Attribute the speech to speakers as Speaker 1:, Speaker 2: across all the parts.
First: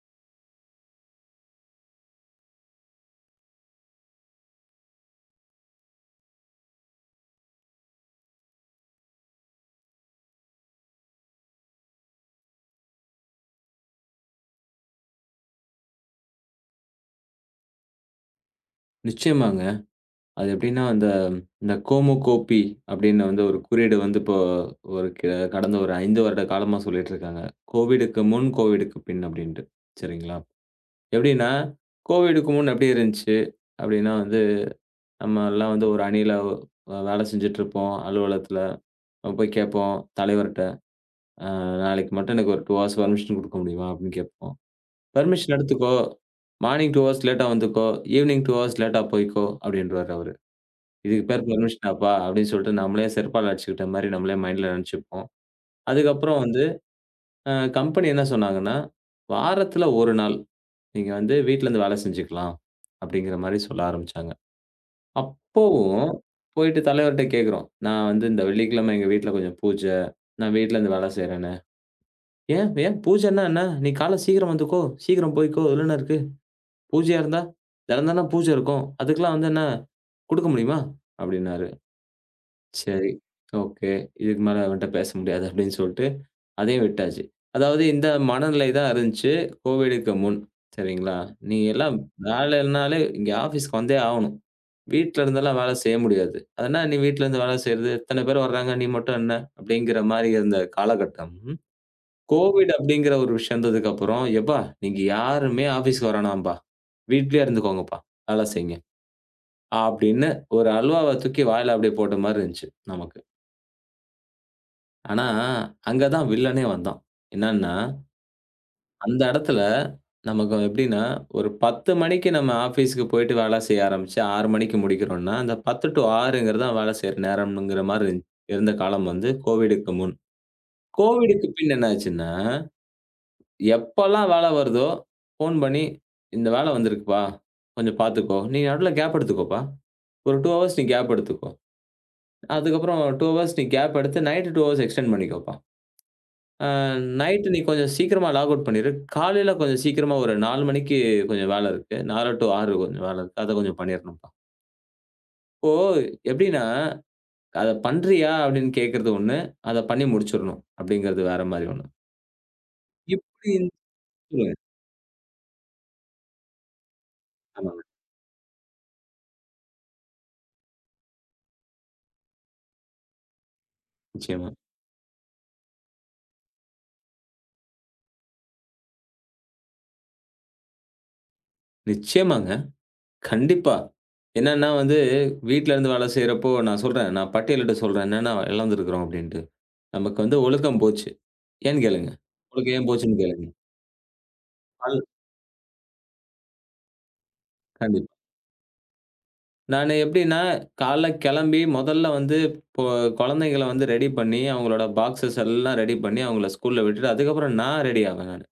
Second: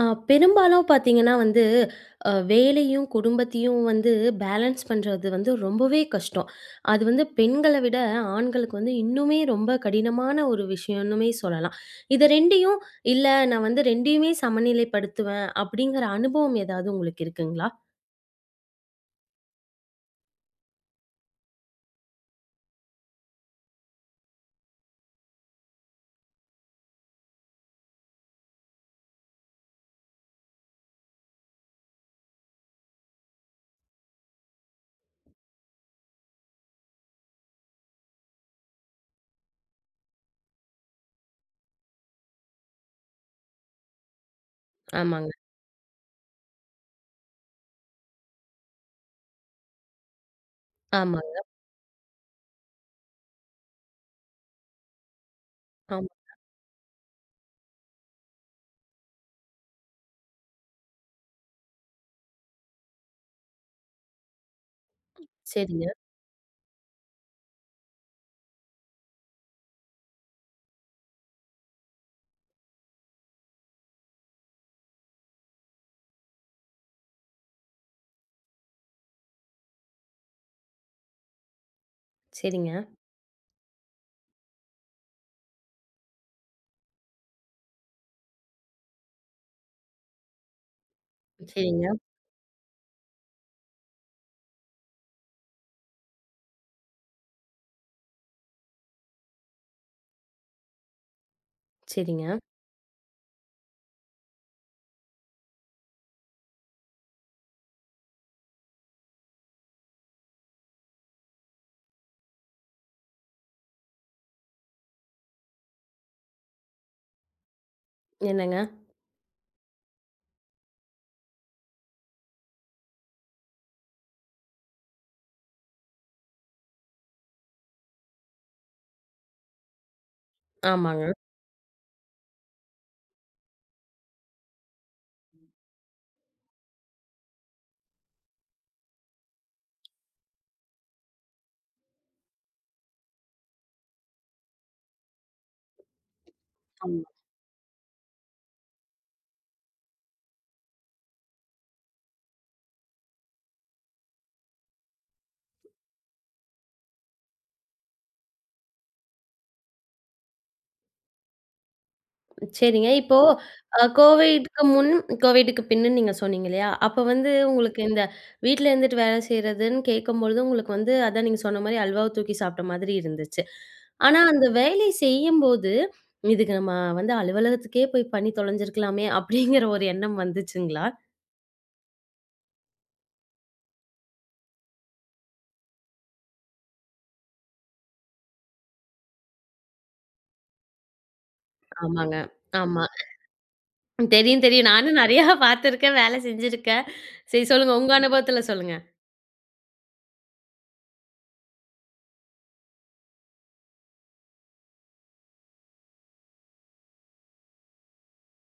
Speaker 1: ஆ பெரும்பாலும் பார்த்தீங்கன்னா வந்து, வேலையும், குடும்பத்தையும் வந்து பேலன்ஸ் பண்றது வந்து ரொம்பவே கஷ்டம். அது வந்து பெண்கள விட ஆண்களுக்கு வந்து இன்னுமே ரொம்ப கடினமான ஒரு விஷயம்னுமே சொல்லலாம். இத 2யும் இல்ல நான் வந்து 2யுமே சமநிலைப்படுத்துவேன் அப்படிங்கிற அனுபவம் ஏதாவது உங்களுக்கு இருக்குங்களா?
Speaker 2: நிச்சயமாங்க. அது எப்படின்னா, அந்த இந்த கோமோகோபி அப்படின்னு வந்து ஒரு குறியீடு வந்து இப்போ ஒரு கடந்த ஒரு 5 வருட காலமா சொல்லிட்டுருக்காங்க. கோவிடுக்கு முன், கோவிடுக்கு பின் அப்படின்ட்டு. சரிங்களா? எப்படின்னா, கோவிடுக்கு முன் எப்படி இருந்துச்சு அப்படின்னா வந்து, நம்மலாம் வந்து ஒரு அணியில வேலை செஞ்சுட்டுருப்போம் அலுவலகத்தில. நம்ம போய் கேட்போம் தலைவர்ட்ட, "அ நாளைக்கு மட்டும் எனக்கு ஒரு 2 ஹார்ஸ் பெர்மிஷன் குடுக்க முடியுமா?" அப்படின்னு கேட்போம்.
Speaker 1: ஆமாங்க.
Speaker 2: "பெர்மிஷன் எடுத்துக்கோ. மார்னிங் 2 ஹார்ஸ் லேட்டா வந்துக்கோ. ஈவினிங் 2 ஹார்ஸ் லேட்டா போய்க்கோ" அப்படின்ருவாரு அவரு.
Speaker 1: ஆமா,
Speaker 2: இதுக்கு பேர் பெர்மிஷனாப்பா அப்படின்னு சொல்லிட்டு நம்மளே செருப்பால அடிச்சுக்கிட்ட மாரி நம்மளே மைண்ட்ல நெனச்சுப்போம்.
Speaker 1: ஆமா.
Speaker 2: அதுக்கப்புறம் வந்து கம்பெனி என்ன சொன்னாங்கன்னா, "வாரத்துல 1 நாள் நீங்க வந்து வீட்லருந்து வேலை செஞ்சுக்கலாம்." அப்படிங்கிற மாரி சொல்ல ஆரம்பிச்சாங்க.
Speaker 1: சரிங்க,
Speaker 2: அப்பவும் போயிட்டு தலைவர்ட்ட கேட்கிறோம். "நான் வந்து இந்த வெள்ளிக்கிழமை எங்க வீட்ல கொஞ்சம் பூஜ. நான் வீட்லருந்து வேலை செய்றேன்னு." "ஏன் ஏன் பூஜைன்னா என்ன? நீ காலைல சீக்கிரம் வந்துக்கோ. சீக்கிரம் போய்க்கோ. இதுல என்ன இருக்கு? பூஜையா இருந்தா, தினம் தினம் பூஜை இருக்கும். அதுக்கெல்லாம் வந்து என்ன குடுக்க முடியுமா?" அப்படின்னாரு.
Speaker 1: சரிங்க,
Speaker 2: சரி. ஓகே. இதுக்கு மேல அவன்ட்ட பேச முடியாது அப்படின்னு சொல்லிட்டு, அதையும் விட்டாச்சு. அதாவது இந்த மனநிலை தான் இருந்துச்சு கோவிடுக்கு முன். சரிங்களா? நீங்க
Speaker 1: சரிங்க,
Speaker 2: எல்லாம் வேலைனாலே இங்க ஆஃபீஸ்க்கு வந்தே ஆவணும். வீட்ல இருந்தெல்லாம் வேலை செய்ய முடியாது. அதனா நீ வீட்ல இருந்து வேலை செய்றது, இத்தன பேர் வர்றாங்க, நீ மட்டும் என்ன? அப்படிங்கிற மாரி இருந்த காலகட்டம்.
Speaker 1: சரிங்க.
Speaker 2: கோவிட் அப்படிங்கிற ஒரு விஷயம் வந்ததுக்கு அப்புறம், "எப்பா நீங்க யாருமே ஆஃபீஸ்க்கு வேணாம்பா. வீட்லயே இருந்துக்கோங்கப்பா. வேலை செய்யுங்க." அப்படின்னு ஒரு அல்வாவ தூக்கி வாயில அப்படியே போட்ட மாரி இருந்துச்சு நமக்கு. ஆனா, அங்க தான் வில்லனே வந்தான். என்னன்னா,
Speaker 1: என்னங்க?
Speaker 2: அந்த இடத்துல நமக்கு எப்படின்னா, ஒரு 10 மணிக்கு நம்ம ஆஃபீஸ்க்கு போயிட்டு வேலை செய்ய ஆரம்பிச்சு 6 மணிக்கு முடிக்கிறோம்னா, அந்த 10 டூ 6ங்கிறது தான் வேலை செய்ற நேரம்ங்கிற மாரி இருந்த காலம் வந்து கோவிடுக்கு முன்.
Speaker 1: ஆமாங்க.
Speaker 2: கோவிடுக்கு பின் என்னாச்சுன்னா, எப்பலாம் வேலை வருதோ ஃபோன் பண்ணி, "இந்த வேலை வந்திருக்குப்பா, கொஞ்சம் பார்த்துக்கோ. நீ நடுவுல கேப் எடுத்துக்கோப்பா. ஒரு 2 ஹவர்ஸ் நீ கேப் எடுத்துக்கோ. அதுக்கப்புறம் 2 ஹவர்ஸ் நீ கேப் எடுத்து நைட்டு 2 ஹவர்ஸ் எக்ஸ்டெண்ட் பண்ணிக்கோப்பா." அ
Speaker 1: ஆமா.
Speaker 2: நைட்டு நீ கொஞ்சம் சீக்கிரமா லாக் அவுட் பண்ணிரு. காலையில கொஞ்சம் சீக்கிரமா ஒரு 4 மணிக்கு கொஞ்சம் வேலை இருக்கு. 4 டூ 6 கொஞ்சம் வேலை இருக்கு. அத கொஞ்சம் பண்ணிரணும்ப்பா. இப்போ எப்படின்னா, "அத பண்றியா?" அப்படின்னு கேட்கறது ஒண்ணு. அத பண்ணி முடிச்சிரணும் அப்படிங்கிறது வேற மாரி ஒண்ணு.
Speaker 1: சரிங்க. இப்போ
Speaker 2: இப்படி சொல்லுங்க.
Speaker 1: கோவிட்க்கு முன், கோவிட்க்கு பின்னுன்னு நீங்க சொன்னீங்க இல்லையா? அப்ப வந்து உங்களுக்கு
Speaker 2: ஆமாங்க.
Speaker 1: இந்த வீட்ல இருந்துட்டு வேலை செய்றதுன்னு கேட்கும்பொழுது, உங்களுக்கு வந்து அதான் நீங்க சொன்ன மாரி அல்வாவ தூக்கி சாப்பிட்ட மாதிரி இருந்துச்சு. ஆனா அந்த
Speaker 2: நிச்சயமா.
Speaker 1: வேலை செய்யும்போது, இதுக்கு நம்ம வந்து அலுவலகத்துக்கே போய் பண்ணி தொலைஞ்சிருக்கலாமே! அப்படிங்கிற ஒரு எண்ணம் வந்துச்சுங்களா?
Speaker 2: நிச்சயமாங்க. கண்டிப்பா. என்னன்னா வந்து, வீட்ல இருந்து வேலை செய்றப்போ நான் சொல்றேன். நான் பட்டியலிட்டு சொல்றேன். என்னென்ன இழந்திருக்கிறோம் அப்படின்ட்டு. நமக்கு வந்து ஒழுக்கம் போச்சு. ஏன்னு கேளுங்க.
Speaker 1: ஆமாங்க.
Speaker 2: ஒழுக்கம்
Speaker 1: ஆமா.
Speaker 2: ஏன் போச்சுன்னு கேளுங்க.
Speaker 1: தெரியும், தெரியும். நானும்
Speaker 2: அல்
Speaker 1: நெறையா பார்த்துருக்கேன், வேலை செஞ்சிருக்கேன். சரி சொல்லுங்க. உங்க
Speaker 2: கண்டிப்பா.
Speaker 1: அனுபவத்துல சொல்லுங்க.
Speaker 2: நானு எப்படின்னா, காலைல கிளம்பி முதல்ல வந்து இப்போ குழந்தைங்கள வந்து ரெடி பண்ணி, அவங்களோட பாக்ஸஸ் எல்லாம் ரெடி பண்ணி, அவங்கள ஸ்கூல்ல விட்டுட்டு, அதுக்கப்புறம் நான் ரெடி ஆவேன் நானு.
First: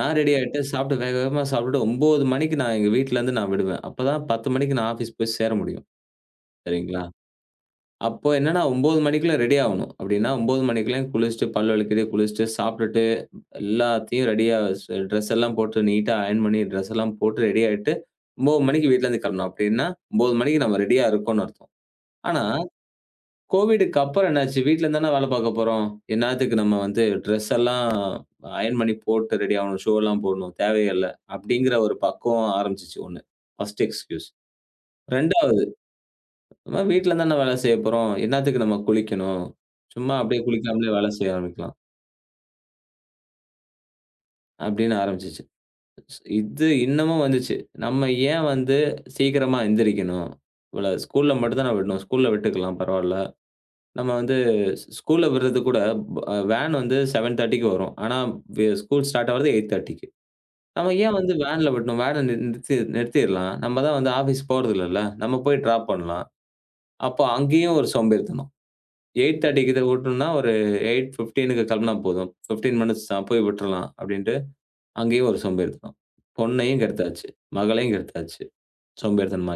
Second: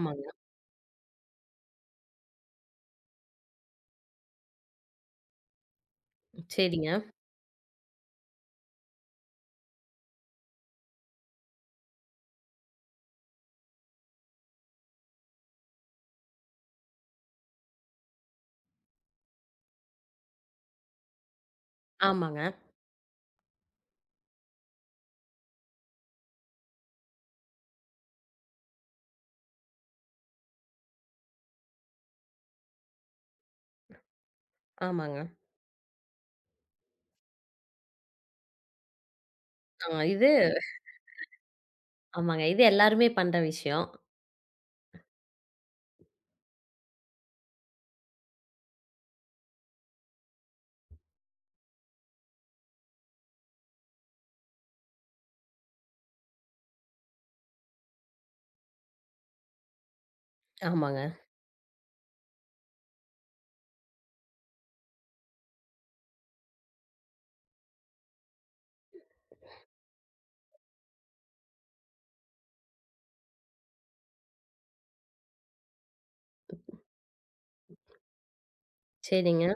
Speaker 2: நான் ரெடி ஆயிட்டு சாப்பிட்டு வேக வேகமா சாப்பிட்டுட்டு 9:00 மணிக்கு நான் எங்க வீட்லருந்து நான் விடுவேன். அப்பதான் 10:00 மணிக்கு நான் ஆஃபீஸ் போய் சேர முடியும்.
Speaker 1: சரிங்க.
Speaker 2: சரிங்களா? அப்போ என்னன்னா 9:00 மணிக்குள்ள ரெடி ஆவணும். அப்படின்னா 9:00 மணிக்கெல்லாம் குளிச்சுட்டு, பல் விளக்கிட்டு, குளிச்சுட்டு, சாப்பிட்டுட்டு, எல்லாத்தையும் ரெடியா ட்ரெஸ் எல்லாம் போட்டு நீட்டா அயர்ன் பண்ணி ட்ரெஸ் எல்லாம் போட்டு ரெடி ஆயிட்டு, 9:00 மணிக்கு வீட்லருந்து கிளம்பணும். அப்படின்னா 9:00 மணிக்கு நம்ம ரெடியா இருக்கோம்னு அர்த்தம்.
Speaker 1: ஆமாங்க,
Speaker 2: ஆனா, கோவிடுக்கு அப்புறம் என்னாச்சு? வீட்ல தான வேல பாக்க போறோம். என்னாத்துக்கு நம்ம வந்து ட்ரெஸ் எல்லாம் அயர்ன் பண்ணி போட்டு ரெடி ஆவணும். ஷூ எல்லாம் போடணும். தேவையில்ல. அப்படிங்கிற ஒரு பக்குவம் ஆரம்பிச்சுச்சு ஒண்ணு. First excuse.
Speaker 1: ஆமாங்க.
Speaker 2: 2வது நம்ம வீட்ல தான வேல செய்ய போறோம். என்னாத்துக்கு நம்ம குளிக்கணும்?
Speaker 1: ஆ
Speaker 2: சும்மா
Speaker 1: இது
Speaker 2: அப்படியே குளிக்காமலே வேல செய்ய ஆரம்பிக்கலாம்.
Speaker 1: ஆமாங்க. இது எல்லாருமே பண்ற விஷயம்.
Speaker 2: அப்படின்னு ஆரம்பிச்சுச்சு. இது இன்னமும் வந்துச்சு. நம்ம ஏன் வந்து சீக்கிரமா எந்திரிக்கணும்? இவள ஸ்கூல்ல மட்டும் தான விடணும். ஸ்கூல்ல விட்டுக்கலாம் பரவால்ல. நம்ம வந்து ஸ்கூல்ல விடுறது கூட ப வேன் வந்து 7:30க்கு வரும். ஆனா ஸ்கூல் ஸ்டார்ட் ஆகுறது 8:30க்கு. நம்ம
Speaker 1: ஆமாங்க.
Speaker 2: ஏன் வந்து வேன்ல விடணும்? வேன நிறுத்தி நிறுத்திர்லாம். நம்ம தான் வந்து ஆஃபீஸ் போறதில்லல்ல. நம்ம போய் ட்ராப் பண்ணலாம். அப்போ அங்கேயும் ஒரு சோம்பேறித்தனம். 8:30க்கு இத விட்டோம்னா ஒரு 8:15க்கு கிளம்புனா போதும். 15 மினிட்ஸ் தான் போய் விட்டுறலாம் அப்படின்ட்டு, அங்கேயும் ஒரு சோம்பேறித்தனம். பொண்ணையும் கெடுத்தாச்சு. மகளையும் கெடுத்தாச்சு.
Speaker 1: சரிங்க.
Speaker 2: சோம்பேறித்தனமா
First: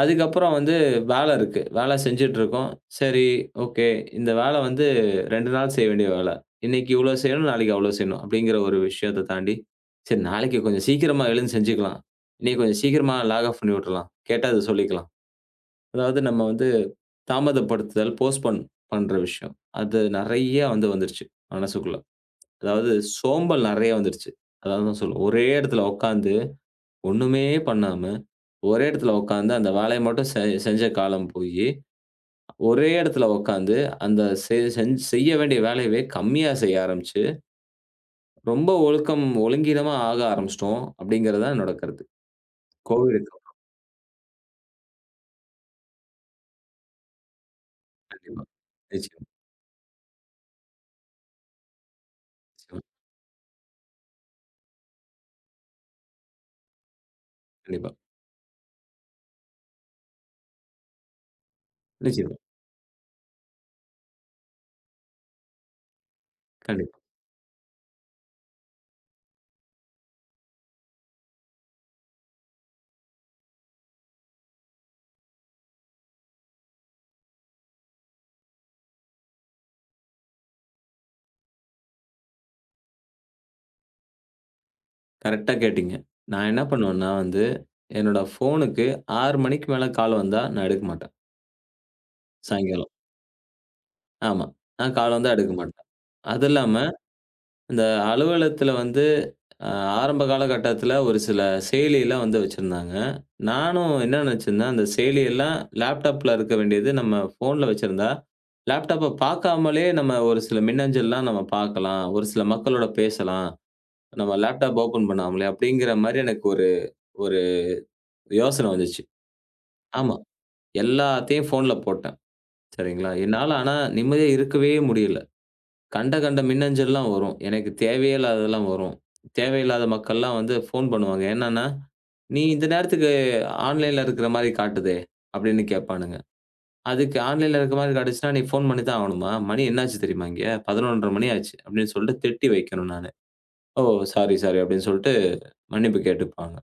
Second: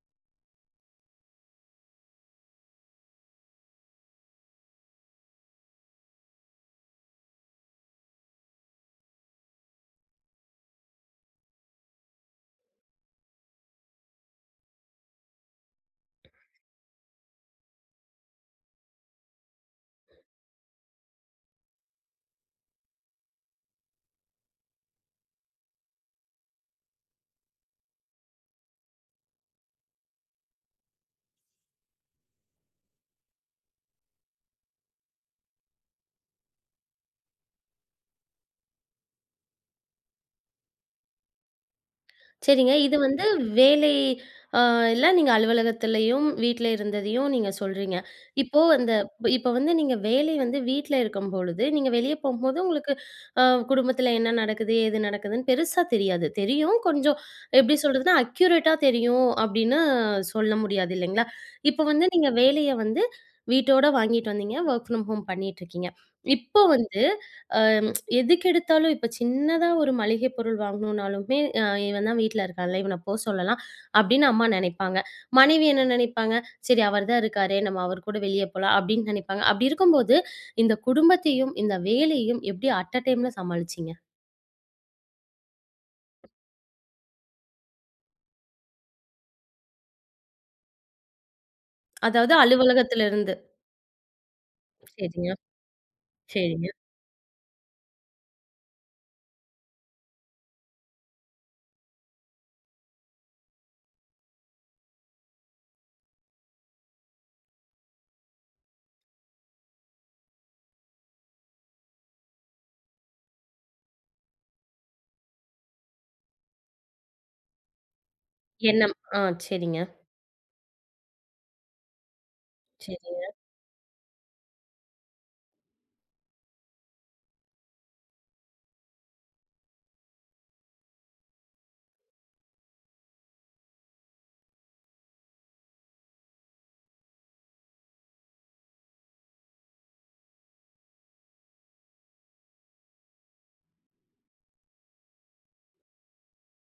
Speaker 2: அதுக்கப்புறம் வந்து வேலை இருக்கு. வேலை செஞ்சுட்டுருக்கோம். சரி, ஓகே. இந்த வேலை வந்து 2 நாள் செய்ய வேண்டிய வேலை. இன்னைக்கு இவ்ளோ செய்யணும், நாளைக்கு அவ்ளோ செய்யணும். அப்படிங்கிற ஒரு விஷயத்த தாண்டி, சரி நாளைக்கு கொஞ்சம் சீக்கிரமா எழுந்து செஞ்சுக்கலாம். இன்னைக்கு கொஞ்சம் சீக்கிரமா லாக் ஆஃப் பண்ணி விட்டுறலாம். கேட்டா அத சொல்லிக்கலாம். அதாவது நம்ம வந்து தாமதப்படுத்துதல், போஸ்ட்போன் பண்ற விஷயம். அது நெறைய வந்து வந்துருச்சு மனசுக்குள்ள. அதாவது சோம்பல் நெறைய வந்துருச்சு. அதான் நான் சொல்லுவேன். ஒரே இடத்துல உட்காந்து ஒண்ணுமே பண்ணாம ஒரே இடத்துல உட்காந்து அந்த வேலைய மட்டும் செஞ்ச காலம் போயி, ஒரே இடத்துல உட்காந்து அந்த செ செஞ் செய்ய வேண்டிய வேலையவே கம்மியா செய்ய ஆரம்பிச்சு, ரொம்ப ஒழுக்கம் ஒழுங்கீனமா ஆக ஆரம்பிச்சுட்டோம் அப்படிங்கிறது தான் என்னோட கருத்து.
Speaker 1: சரிங்க. இது வந்து
Speaker 2: கோவிடுக்கு அப்புறம்
Speaker 1: வேலை அ இல்ல நீங்க அலுவலகத்திலயும், வீட்ல இருந்ததையும் நீங்க சொல்றீங்க.
Speaker 2: கண்டிப்பா.
Speaker 1: இப்போ அந்த
Speaker 2: நிச்சயமா,
Speaker 1: இப்ப வந்து நீங்க வேலை வந்து வீட்ல இருக்கும்பொழுது, நீங்க வெளிய போகும்போது
Speaker 2: நிச்சயமா.
Speaker 1: உங்களுக்கு அ குடும்பத்தில என்ன நடக்குது, ஏது நடக்குதுன்னு பெருசா தெரியாது. தெரியும் கொஞ்சம் எப்படி
Speaker 2: கண்டிப்பா,
Speaker 1: சொல்றதுன்னா, அக்யூரேட்டா தெரியும் அப்படின்னு சொல்ல முடியாது இல்லைங்களா? இப்போ வந்து நீங்க
Speaker 2: நிச்சயமா.
Speaker 1: வேலைய வந்து வீட்டோட வாங்கிட்டு வந்தீங்க. வொர்க் ஃப்ரம் ஹோம் பண்ணிட்டுருக்கீங்க. இப்போ
Speaker 2: கண்டிப்பா.
Speaker 1: வந்து அ எதுக்கெடுத்தாலும் இப்ப சின்னதா ஒரு மளிகை பொருள் வாங்கணும்னாலுமே, இவன் தான் வீட்ல இருக்கான்ல, இவன போ சொல்லலாம் அப்படின்னு அம்மா நெனைப்பாங்க. மனைவி என்ன நெனைப்பாங்க, சரி அவர் தான் இருக்காரே, நம்ம அவர் கூட வெளிய போலாம் அப்படின்னு நெனைப்பாங்க. அப்படி இருக்கும்போது, இந்த குடும்பத்தையும், இந்த வேலையும் எப்படி அட் டைம்ல சமாளிச்சீங்க?
Speaker 2: கரெக்ட்டா கேட்டீங்க. நான் என்ன பண்ணுவேன்னா வந்து, என்னோட ஃபோனுக்கு 6 மணிக்கு மேல கால் வந்தா நான் எடுக்க மாட்டேன்.
Speaker 1: அதாவது
Speaker 2: சாயங்காலம்.
Speaker 1: அலுவலகத்துல இருந்து.
Speaker 2: ஆமா. நான் கால்
Speaker 1: சரிங்க,
Speaker 2: வந்தா எடுக்க மாட்டேன். அது
Speaker 1: சரிங்க.
Speaker 2: இல்லாம அந்த அலுவலகத்தில வந்து, அ ஆரம்ப காலகட்டத்தில ஒரு சில செயலிலாம் வந்து வச்சிருந்தாங்க. நானும் என்ன நினச்சிருந்தேன், அந்த செயலியெல்லாம் லேப்டாப்ல இருக்க வேண்டியது நம்ம ஃபோன்ல வச்சிருந்தா, லேப்டாப்ப பார்க்காமலே நம்ம ஒரு சில மின்னஞ்சல்லாம் நம்ம பார்க்கலாம். ஒரு சில மக்களோட பேசலாம். நம்ம லேப்டாப் ஓப்பன் பண்ணாமலே அப்படிங்கிற மாரி எனக்கு ஒரு ஒரு யோசனை
Speaker 1: எண்ணம்.
Speaker 2: வந்துச்சு.
Speaker 1: ஆ சரிங்க,
Speaker 2: ஆமா. எல்லாத்தையும் ஃபோன்ல போட்டேன். சரிங்களா?
Speaker 1: சரிங்க,
Speaker 2: என்னால ஆனா நிம்மதியா இருக்கவே முடியல. கண்ட கண்ட மின்னஞ்சல்லாம் வரும். எனக்கு தேவையே இல்லாததெல்லாம் வரும். தேவையில்லாத மக்கள்லாம் வந்து ஃபோன் பண்ணுவாங்க. என்னன்னா, "நீ இந்த நேரத்துக்கு ஆன்லைன்ல இருக்கிற மாரி காட்டுதே!" அப்படின்னு கேட்பானுங்க. அதுக்கு ஆன்லைன்ல இருக்கிற மாரி காட்டுச்சுன்னா, "நீ ஃபோன் பண்ணி தான் ஆகணுமா? மணி என்னாச்சு தெரியுமா இங்க? 11:30 மணி ஆச்சு" அப்படின்னு சொல்லிட்டு திட்டி வைக்கணும் நானு. "ஓ! சாரி, சாரி" அப்படின்னு சொல்லிட்டு மன்னிப்பு கேட்டுப்பாங்க.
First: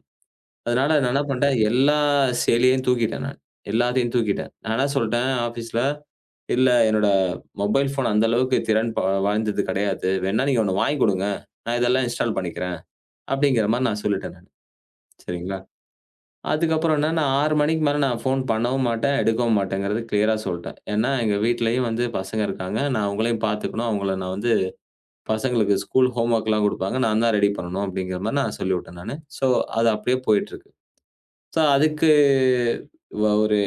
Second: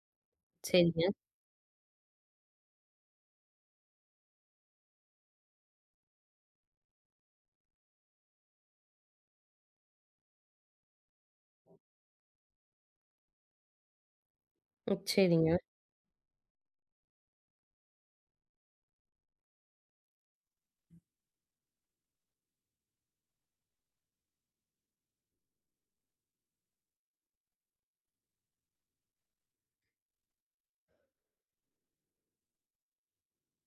Speaker 2: அதனால
Speaker 1: சரிங்க,
Speaker 2: நான் என்ன பண்ட்டேன், எல்லா செயலியையும் தூக்கிட்டேன் நான். எல்லாத்தையும் தூக்கிட்டேன். நான் என்ன சொல்ட்டேன் ஆஃபீஸ்ல இல்ல என்னோட மொபைல் ஃபோன் அந்த அளவுக்கு திறன் வாய்ந்தது கிடையாது. வேணா நீங்க ஒண்ணு வாங்கி குடுங்க. நான் இதெல்லாம் இன்ஸ்டால் பண்ணிக்கிறேன். அப்படிங்கிற மாரி நான் சொல்லிட்டேன் நானு.
Speaker 1: ம். சரிங்க,
Speaker 2: சரிங்களா? அதுக்கப்புறம் என்னன்னா 6 மணிக்கு மேல நான் ஃபோன் பண்ணவும் மாட்டேன், எடுக்கவும் மாட்டேங்கிறது கிளியரா சொல்ட்டேன். ஏன்னா எங்க வீட்லயும் வந்து பசங்க இருக்காங்க. நான் அவங்களையும் பார்த்துக்கணும். அவங்கள நான் வந்து பசங்களுக்கு ஸ்கூல் ஹோம்வொர்க்லாம் குடுப்பாங்க. நான் தான் ரெடி பண்ணணும் அப்படிங்கிற மாரி நான் சொல்லிவிட்டேன் நானு. ஸோ அது அப்படியே போயிட்டுருக்கு. சோ, அதுக்கு ஒரு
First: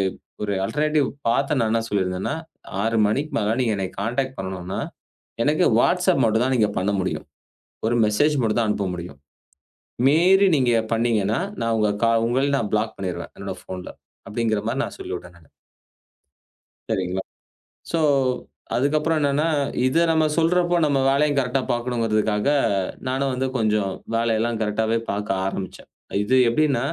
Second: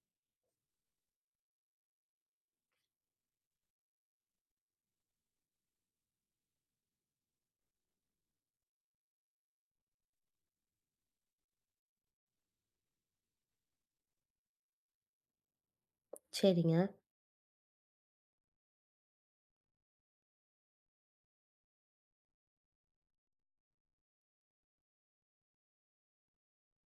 Speaker 2: ஒரு அல்டர்னேட்டிவ் பாத்து நான் என்ன சொல்லியிருந்தேன்னா, 6 மணிக்கு மேல நீங்க என்னைய கான்டாக்ட் பண்ணணும்னா, எனக்கு WhatsApp மட்டும் தான் நீங்க பண்ண முடியும். ஒரு மெசேஜ் மட்டும் தான் அனுப்ப முடியும். மீறி நீங்க பண்ணீங்கன்னா, நான் உங்க உங்கள நான் பிளாக் பண்ணிருவேன் என்னோட ஃபோன்ல. அப்படிங்கிற மாரி நான் சொல்லிவிட்டேன் நானு.
Speaker 1: சரிங்க,
Speaker 2: சரிங்களா? சோ, அதுக்கப்புறம் என்னன்னா, இத நம்ம சொல்றப்போ நம்ம வேலையும் கரெக்ட்டா பாக்கணுங்கிறதுக்காக, நானும் வந்து கொஞ்சம் வேலையெல்லாம் கரெக்ட்டாவே பாக்க ஆரம்பிச்சேன். இது எப்படின்னா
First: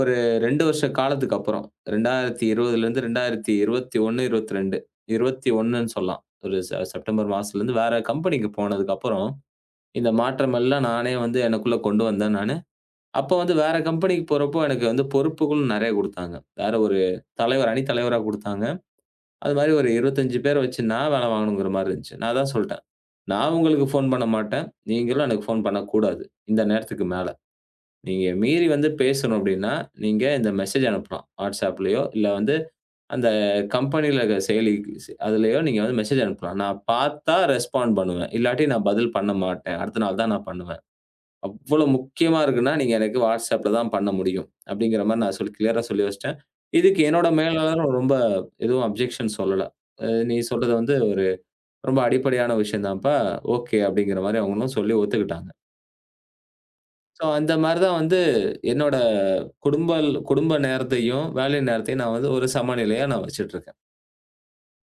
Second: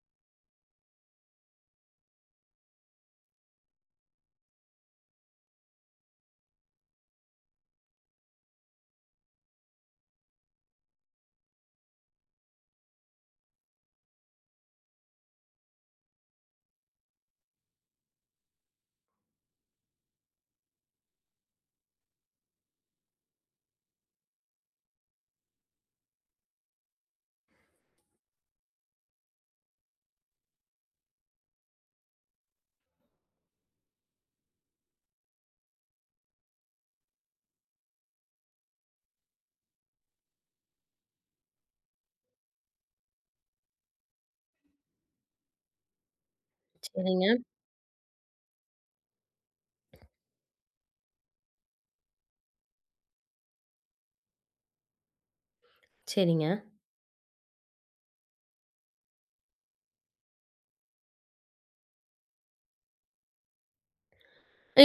Speaker 2: ஒரு 2 வருஷ காலத்துக்கு அப்புறம். 2020லேருந்து 2021, 22 21ன்னு சொல்லலாம். ஒரு செப்டம்பர் மாசத்துலேருந்து வேற கம்பெனிக்கு போனதுக்கப்புறம், இந்த மாற்றமெல்லாம் நானே வந்து எனக்குள்ள கொண்டு வந்தேன் நானு. அப்போ வந்து வேற கம்பெனிக்கு போறப்போ எனக்கு வந்து பொறுப்புகள் நெறைய குடுத்தாங்க. வேற ஒரு தலைவர் அணி தலைவரா குடுத்தாங்க. அது மாரி ஒரு 25 பேர வச்சு நான் வேல வாங்கணுங்கிற மாரி இருந்துச்சு. நான் அதான் சொல்ட்டேன். நான் உங்களுக்கு ஃபோன் பண்ண மாட்டேன். நீங்களும் எனக்கு ஃபோன் பண்ணக்கூடாது. இந்த நேரத்துக்கு மேல. நீங்க மீறி வந்து பேசணும் அப்படின்னா, நீங்க இந்த மெசேஜ் அனுப்பலாம். WhatsAppலயோ இல்ல வந்து அந்த கம்பெனில இருக்க செயலி அதுலயோ நீங்க வந்து மெசேஜ் அனுப்பலாம். நான் பார்த்தா ரெஸ்பாண்ட் பண்ணுவேன். இல்லாட்டி நான் பதில் பண்ண மாட்டேன். அடுத்த நாள் தான் நான் பண்ணுவேன். அவ்வளோ முக்கியமா இருக்குன்னா, நீங்க எனக்கு WhatsAppல தான் பண்ண முடியும். அப்படிங்கிற மாரி நான் சொல்லி கிளியரா சொல்லி வச்சுட்டேன். இதுக்கு
Speaker 1: சரிங்க,
Speaker 2: என்னோட மேலாளரும் ரொம்ப எதுவும் அப்ஜெக்ஷன் சொல்லல. நீ சொல்றது வந்து ஒரு ரொம்ப அடிப்படையான விஷயம் தான்ப்பா. ஓகே." அப்படிங்கிற மாரி அவங்களும் சொல்லி ஒத்துக்கிட்டாங்க.
Speaker 1: சரிங்க.
Speaker 2: ஸோ அந்த மாரி தான் வந்து என்னோட குடும்ப நேரத்தையும், வேலை நேரத்தையும் நான் வந்து ஒரு சமநிலையா நான் வச்சுட்டுருக்கேன்.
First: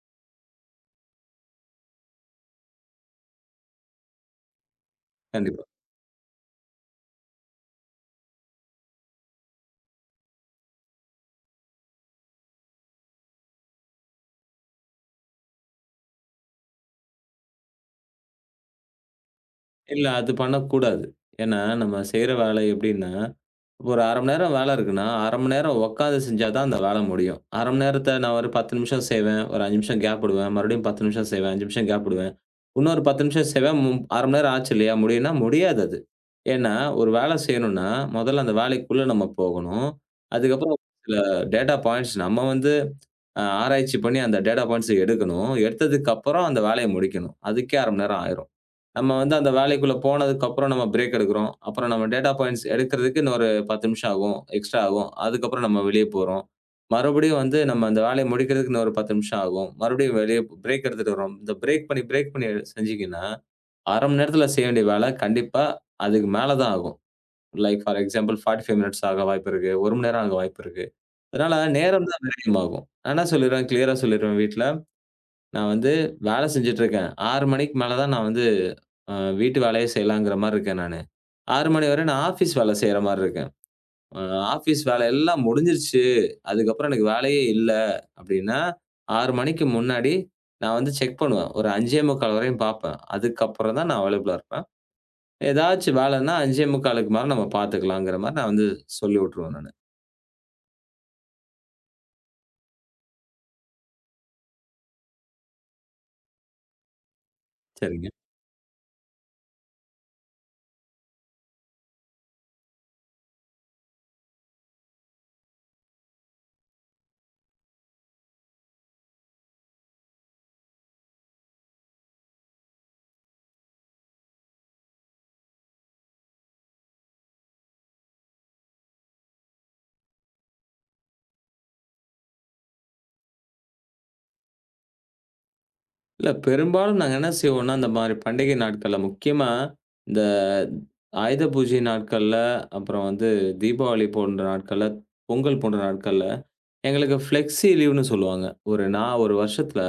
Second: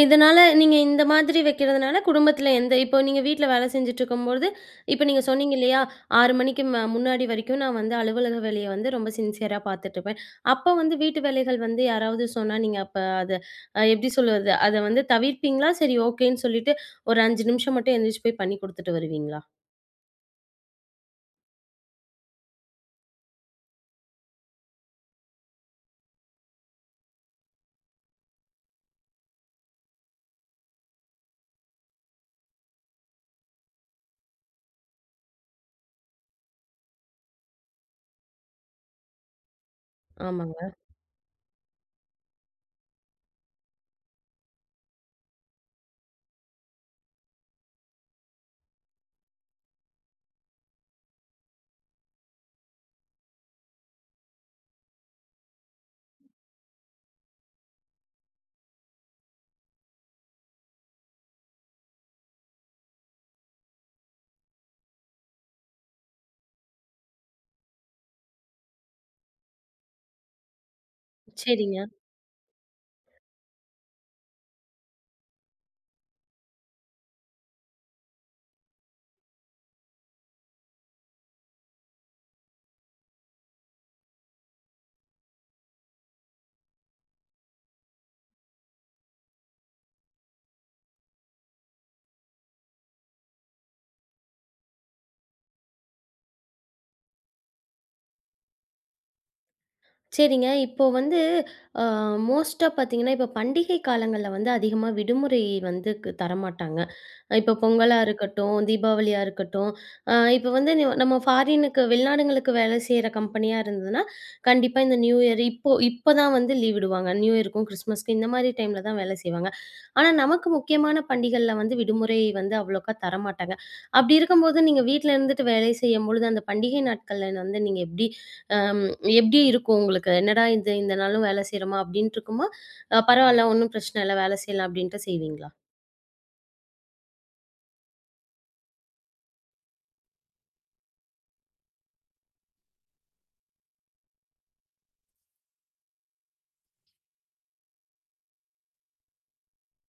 Speaker 1: இதனால நீங்க இந்த மாதிரி வைக்கிறதுனால, குடும்பத்தில எந்த இப்போ நீங்க வீட்ல வேலை செஞ்சுட்டு இருக்கும்பொழுது, இப்ப நீங்க சொன்னீங்க
Speaker 2: கண்டிப்பா.
Speaker 1: இல்லையா? 6 மணிக்கு முன்னாடி வரைக்கும் நான் வந்து அலுவலக வேலைய வந்து ரொம்ப சின்சியரா பார்த்துட்டுருப்பேன். அப்ப வந்து வீட்டு வேலைகள் வந்து யாராவது சொன்னா, நீங்க அப்ப அத எப்படி சொல்வது? அத வந்து தவிர்ப்பீங்களா? சரி ஓகேன்னு சொல்லிட்டு, ஒரு 5 நிமிஷம் மட்டும் எந்திரிச்சு போய் பண்ணி குடுத்துட்டு வருவீங்களா?
Speaker 2: இல்ல அது பண்ணக்கூடாது. ஏன்னா, நம்ம செய்ற வேலை எப்படின்னா, ஒரு 1/2 மணி நேரம் வேலை இருக்குன்னா, 1/2 மணி நேரம் உட்காந்து செஞ்சா தான் அந்த வேலை முடியும். 1/2 மணி நேரத்த நான் ஒரு 10 நிமிஷம் செய்வேன். ஒரு 5 நிமிஷம் கேப் விடுவேன். மறுபடியும் 10 நிமிஷம் செய்வேன். 5 நிமிஷம் கேப் விடுவேன். இன்னொரு 10 நிமிஷம் செய்வேன். மும் 1/2 மணி நேரம் ஆச்சு இல்லையா? முடியும்னா முடியாது அது. ஏன்னா, ஒரு வேலை செய்யணும்னா, முதல்ல அந்த வேலைக்குள்ள நம்ம போகணும்.
Speaker 1: ஆமாங்க.
Speaker 2: அதுக்கப்புறம் சில டேட்டா பாயிண்ட்ஸ் நம்ம வந்து ஆராய்ச்சி பண்ணி அந்த டேட்டா பாயிண்ட்ஸ எடுக்கணும். எடுத்ததுக்கப்புறம் அந்த வேலைய முடிக்கணும். அதுக்கே 1/2 மணி நேரம் ஆயிரும். நம்ம வந்து அந்த வேலைக்குள்ள போனதுக்கப்புறம் நம்ம பிரேக் எடுக்கிறோம். அப்புறம் நம்ம டேட்டா பாயிண்ட்ஸ் எடுக்கிறதுக்கு இன்னொரு 10 நிமிஷம் ஆகும். எக்ஸ்ட்ரா ஆகும். அதுக்கப்புறம் நம்ம வெளிய போறோம். மறுபடியும் வந்து நம்ம அந்த வேலைய முடிக்கிறதுக்கு இன்னொரு 10 நிமிஷம் ஆகும். மறுபடியும் வெளிய பிரேக் எடுத்துட்டு வரோம். இந்த பிரேக் பண்ணி, பிரேக் பண்ணி செஞ்சீங்கன்னா, 1/2 மணி நேரத்துல செய்ய வேண்டிய வேலை கண்டிப்பா அதுக்கு மேல தான் ஆகும். லைக் ஃபார் எக்ஸாம்பிள் 45 மினிட்ஸ் ஆக வாய்ப்பு இருக்கு. 1 மணி நேரம் ஆக வாய்ப்பு இருக்கு. அதனால
Speaker 1: சரிங்க.
Speaker 2: நேரம் தான் விரயமாகும். நான் என்ன சொல்லிருவேன் கிளியரா சொல்லிருவேன் வீட்ல. நான் வந்து வேலை செஞ்சுட்டு இருக்கேன். 6 மணிக்கு மேல தான் நான் வந்து அ வீட்டு வேலையே செய்யலாங்கிற மாரி இருக்கேன் நானு. 6 மணி வரை நான் ஆஃபீஸ் வேலை செய்ற மாரி இருக்கேன். அ ஆஃபீஸ் வேலை எல்லாம் முடிஞ்சிருச்சு. அதுக்கப்புறம் எனக்கு வேலையே இல்ல அப்டின்னா, 6 மணிக்கு முன்னாடி நான் வந்து செக் பண்ணுவேன். ஒரு 5:45 வரையும் பார்ப்பேன். அதுக்கப்புறம் தான் நான் அவைலபிளா இருப்பேன். ஏதாச்சும் வேலைன்னா 5:45க்கு மேல நம்ம பார்த்துக்கலாங்கிற மாரி நான் வந்து சொல்லி விட்டுருவேன் நானு.
Speaker 1: சரிங்க. இப்போ வந்து அ மோஸ்ட்டா பார்த்தீங்கன்னா, இப்போ பண்டிகை காலங்கள்ல வந்து அதிகமா விடுமுறை வந்து தரமாட்டாங்க. இப்போ பொங்கலா
Speaker 2: சரிங்க.
Speaker 1: இருக்கட்டும், தீபாவளியா இருக்கட்டும், இப்போ வந்து நம்ம ஃபாரினுக்கு வெளிநாடுங்களுக்கு வேலை செய்ற கம்பெனியா இருந்ததுன்னா, கண்டிப்பா இந்த நியூ இயர் இப்போ இப்போ தான் வந்து லீவ் விடுவாங்க. நியூ இயருக்கும், கிறிஸ்மஸ்க்கும் இந்த மாரி டைம்ல தான் வேலை செய்வாங்க. ஆனா, நமக்கு முக்கியமான பண்டிகைகள்ல வந்து விடுமுறை வந்து அவ்வளோக்கா தரமாட்டாங்க. அப்படி இருக்கும்போது, நீங்க வீட்ல இருந்துட்டு வேலை செய்யும்பொழுது, அந்த பண்டிகை நாட்கள்ல வந்து நீங்க எப்படி அ எப்படி இருக்கும் உங்களுக்கு? என்னடா இது இந்த நாளும் வேலை செய்றோமா? அப்படின்ட்டு இருக்குமா? பரவால்ல ஒண்ணும் பிரச்சனை இல்ல. வேலை செய்யலாம் அப்படின்ட்டு செய்வீங்களா?
Speaker 2: இல்ல பெரும்பாலும் நாங்க என்ன செய்வோம்னா, இந்த மாரி பண்டிகை நாட்கள்ல முக்கியமா இந்த ஆயுத பூஜை நாட்கள்ல, அப்புறம் வந்து தீபாவளி போன்ற நாட்கள்ல, பொங்கல் போன்ற நாட்கள்ல, எங்களுக்கு ஃப்ளெக்ஸி லீவ்ன்னு சொல்லுவாங்க. ஒரு நான் ஒரு வருஷத்துல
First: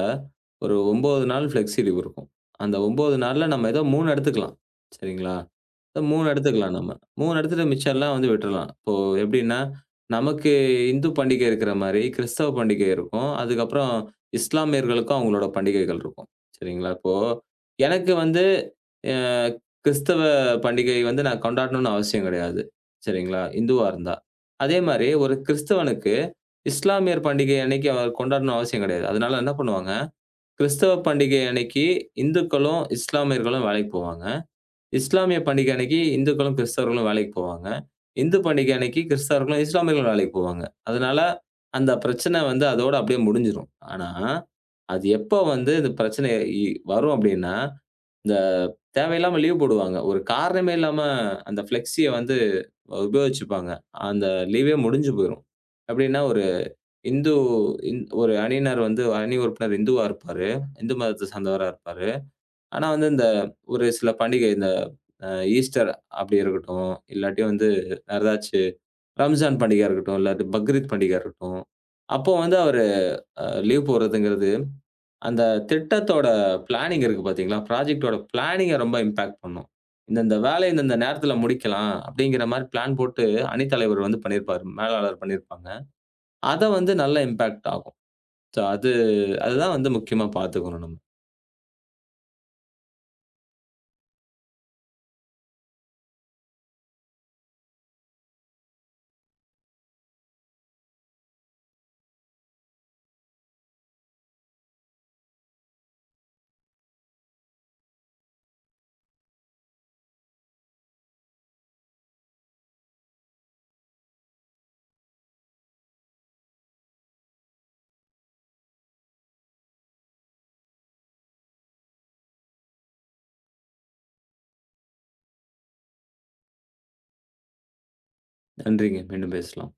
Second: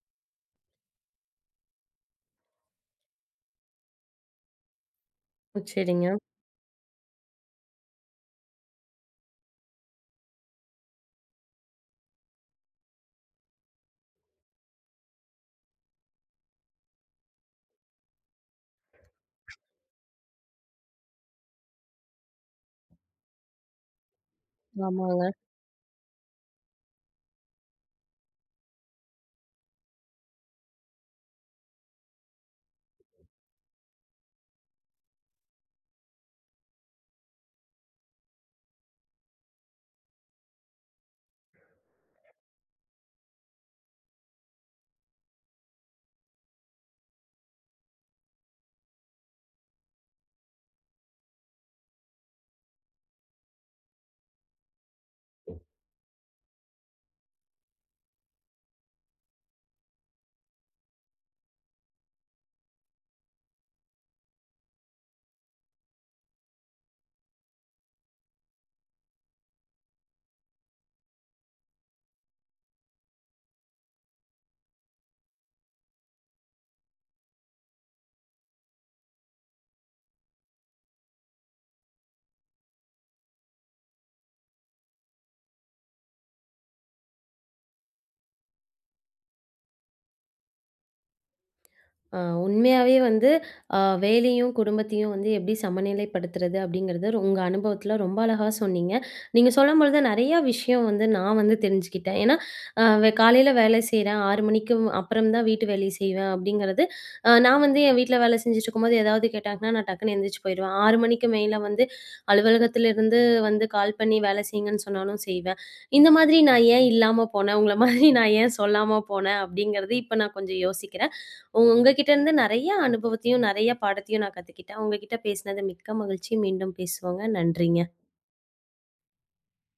Speaker 2: ஒரு 9 நாள் ஃப்ளெக்ஸி லீவ் இருக்கும். அந்த 9 நாள்ல நம்ம ஏதோ 3 எடுத்துக்கலாம். சரிங்களா? இந்த
Speaker 1: சரிங்க.
Speaker 2: 3 எடுத்துக்கலாம் நம்ம. 3 எடுத்துட்டு மிச்சம் எல்லாம் வந்து விட்டுறலாம். இப்போ எப்படின்னா, நமக்கு இந்து பண்டிகை இருக்கிற மாரி, கிறிஸ்தவ பண்டிகை இருக்கும். அதுக்கப்புறம் இஸ்லாமியர்களுக்கும் அவங்களோட பண்டிகைகள் இருக்கும். சரிங்களா? இப்போ எனக்கு வந்து அ கிறிஸ்தவ பண்டிகை வந்து நான் கொண்டாடணும்னு அவசியம் கிடையாது. சரிங்களா? இந்துவா இருந்தா. அதே மாரி
Speaker 1: ஆமாங்க.
Speaker 2: ஒரு கிறிஸ்தவனுக்கு இஸ்லாமியர் பண்டிகை அன்னைக்கு அவர் கொண்டாடணும்னு அவசியம் கிடையாது. அதனால என்ன பண்ணுவாங்க, கிறிஸ்தவ பண்டிகை அன்னைக்கு இந்துக்களும், இஸ்லாமியர்களும் வேலைக்கு போவாங்க. இஸ்லாமிய பண்டிகை அன்னைக்கு இந்துக்களும், கிறிஸ்தவர்களும் வேலைக்கு போவாங்க. இந்து பண்டிகை அன்னைக்கு கிறிஸ்தவர்களும், இஸ்லாமியர்களும் வேலைக்கு போவாங்க. அதனால அந்த பிரச்சனை வந்து அதோட அப்படியே முடிஞ்சிரும். ஆனா, அது எப்ப வந்து இந்த பிரச்சனை இ வரும் அப்படின்னா, இந்த தேவையில்லாம லீவ் போடுவாங்க. ஒரு காரணமே இல்லாம அந்த ஃப்ளெக்ஸிய வந்து உபயோகிச்சுப்பாங்க. அந்த லீவே முடிஞ்சு போயிரும். எப்படின்னா ஒரு இந்து ஒரு அணியினர் வந்து அணி உறுப்பினர் இந்துவா இருப்பாரு. இந்து மதத்த சார்ந்தவரா இருப்பாரு. ஆனா வந்து இந்த ஒரு சில பண்டிகை இந்த அ ஈஸ்டர் அப்படி இருக்கட்டும், இல்லாட்டி வந்து வேற ஏதாச்சு ரம்ஜான் பண்டிகையா இருக்கட்டும், இல்லாட்டி பக்ரீத் பண்டிகையா இருக்கட்டும், அப்போ வந்து அவரு லீவ் போடுறதுங்கிறது, அந்த திட்டத்தோட பிளானிங் இருக்கு பார்த்தீங்களா? ப்ராஜெக்ட்டோட பிளானிங்க ரொம்ப இம்பாக்ட் பண்ணும். இந்தந்த வேலைய இந்தந்த நேரத்தில முடிக்கலாம் அப்படிங்கிற மாரி பிளான் போட்டு அணித் தலைவர் வந்து பண்ணியிருப்பாரு. மேலாளர் பண்ணியிருப்பாங்க. அத வந்து நல்ல இம்பாக்ட் ஆகும். ஸோ அது அதுதான் வந்து முக்கியமா பார்த்துக்கணும் நம்ம.
Speaker 1: ஆ உண்மையாவே வந்து வேலையும், குடும்பத்தையும் வந்து எப்படி சமநிலைப்படுத்துறது அப்படிங்கிறது உங்க அனுபவத்தில ரொம்ப அழகா சொன்னீங்க. நீங்க சொல்லும்பொழுது நெறைய விஷயம் வந்து நான் வந்து தெரிஞ்சுக்கிட்டேன். ஏன்னா, அ காலையில வேலை செய்றேன், 6 மணிக்கு அப்புறம் தான் வீட்டு வேலை செய்வேன் அப்படிங்கிறது, நான் வந்து என் வீட்ல வேலை செஞ்சுட்டு இருக்கும்போது ஏதாவது கேட்டாங்கன்னா, நான் டக்குன்னு எந்திரிச்சு போயிருவேன். 6 மணிக்கு மேல வந்து அலுவலகத்திலிருந்து வந்து கால் பண்ணி வேலை செய்யுங்கன்னு சொன்னாலும் செய்வேன். இந்த மாதிரி நான் ஏன் இல்லாம போனேன்? உங்கள மாதிரி நான் ஏன் சொல்லாம போனேன்? அப்படிங்கிறது இப்ப நான் கொஞ்சம் யோசிக்கிறேன். உங்க கிட்ட இருந்து நெறைய அனுபவத்தையும், நெறைய பாடத்தையும் நான் கத்துக்கிட்டேன். உங்ககிட்ட பேசினது மிக்க மகிழ்ச்சி. மீண்டும் பேசுவோங்க. நன்றிங்க.
Speaker 2: நன்றிங்க. மீண்டும் பேசலாம்.